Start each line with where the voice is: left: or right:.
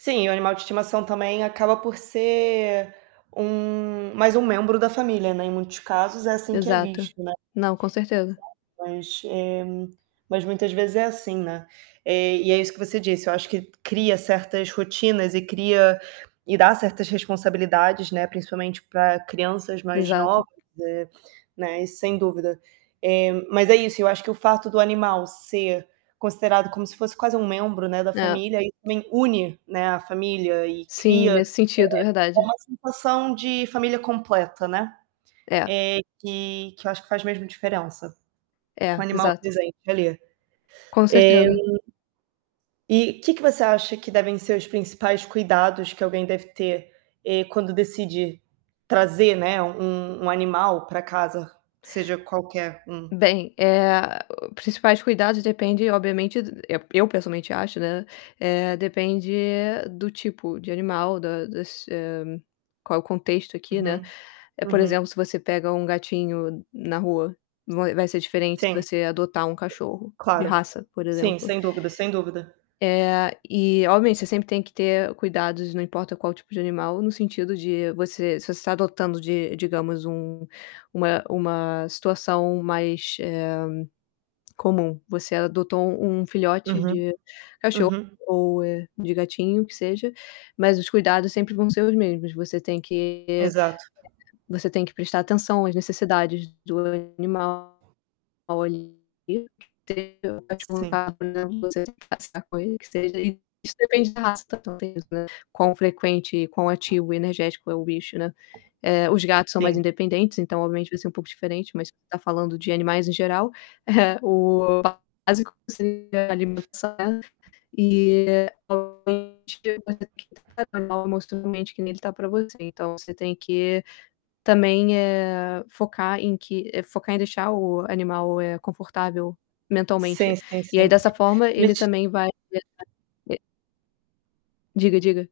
right: Sim, o animal de estimação também acaba por ser um mais um membro da família, né, em muitos casos é assim que é
left: Exato.
right: visto, né.
left: Não, com certeza.
right: Exato, mas, eh, mas muitas vezes é assim, né. Eh, e é isso que você disse, eu acho que cria certas rotinas e cria e dá certas responsabilidades, né, principalmente pra crianças mais
left: Exato.
right: novas, eh, né, isso sem dúvida. Eh, mas é isso, eu acho que o fato do animal ser considerado como se fosse quase um membro, né, da
left: É.
right: família, isso também une, né, a família e
left: Sim,
right: cria [unintelligible]
left: nesse sentido,
right: é
left: verdade.
right: uma sensação de família completa, né.
left: É.
right: Eh, que que eu acho que faz mesmo diferença, com o
left: É,
right: animal
left: exato.
right: presente ali.
left: Com
right: Eh
left: certeza.
right: e que que você acha que devem ser os principais cuidados que alguém deve ter, eh, quando decide trazer, né, u um um animal pra casa, seja qualquer um?
left: Bem, eh, principais cuidados depende obviamente eu eu pessoalmente acho, né, eh, depende do tipo de animal, da das, hã, qual o contexto aqui, né.
right: Uhum,
left: Eh, por exemplo,
right: uhum.
left: se você pega um gatinho na rua, vai vai ser diferente se
right: Sim.
left: você adotar um cachorro de
right: Claro.
left: raça, por
right: Sim,
left: exemplo.
right: sem dúvida, sem dúvida.
left: Eh, e obviamente, você sempre tem que ter cuidados, não importa qual o tipo de animal, no sentido de você se você está adotando de, digamos, um uma uma situação mais, eh, comum. Você adotou um filhote
right: Uhum,
left: de cachorro
right: uhum.
left: ou, eh, de gatinho, que seja, mas os cuidados sempre vão ser os mesmos. Você tem que,
right: Exato.
left: você tem que prestar atenção às necessidades do animal ali,
right: Sim.
left: [unintelligible] passear com ele, que seja, e isso depende da raça também, né? Quão frequente, quão ativo e energético é o bicho, né. Eh, os gatos são mais
right: Sim.
left: independentes, então obviamente vai ser um pouco diferente, mas tá falando de animais em geral. É, o básico seria alimentar, né. E obviamente, você tem que tratar o animal emocionalmente que nem ele tá pra você. Então você tem que também, eh, focar em que focar em deixar o animal, eh, confortável
right: Sim,
left: mentalmente.
right: sim,
left: E aí
right: sim.
left: dessa forma ele
right: Mas
left: também vai [unintelligible] Diga, diga.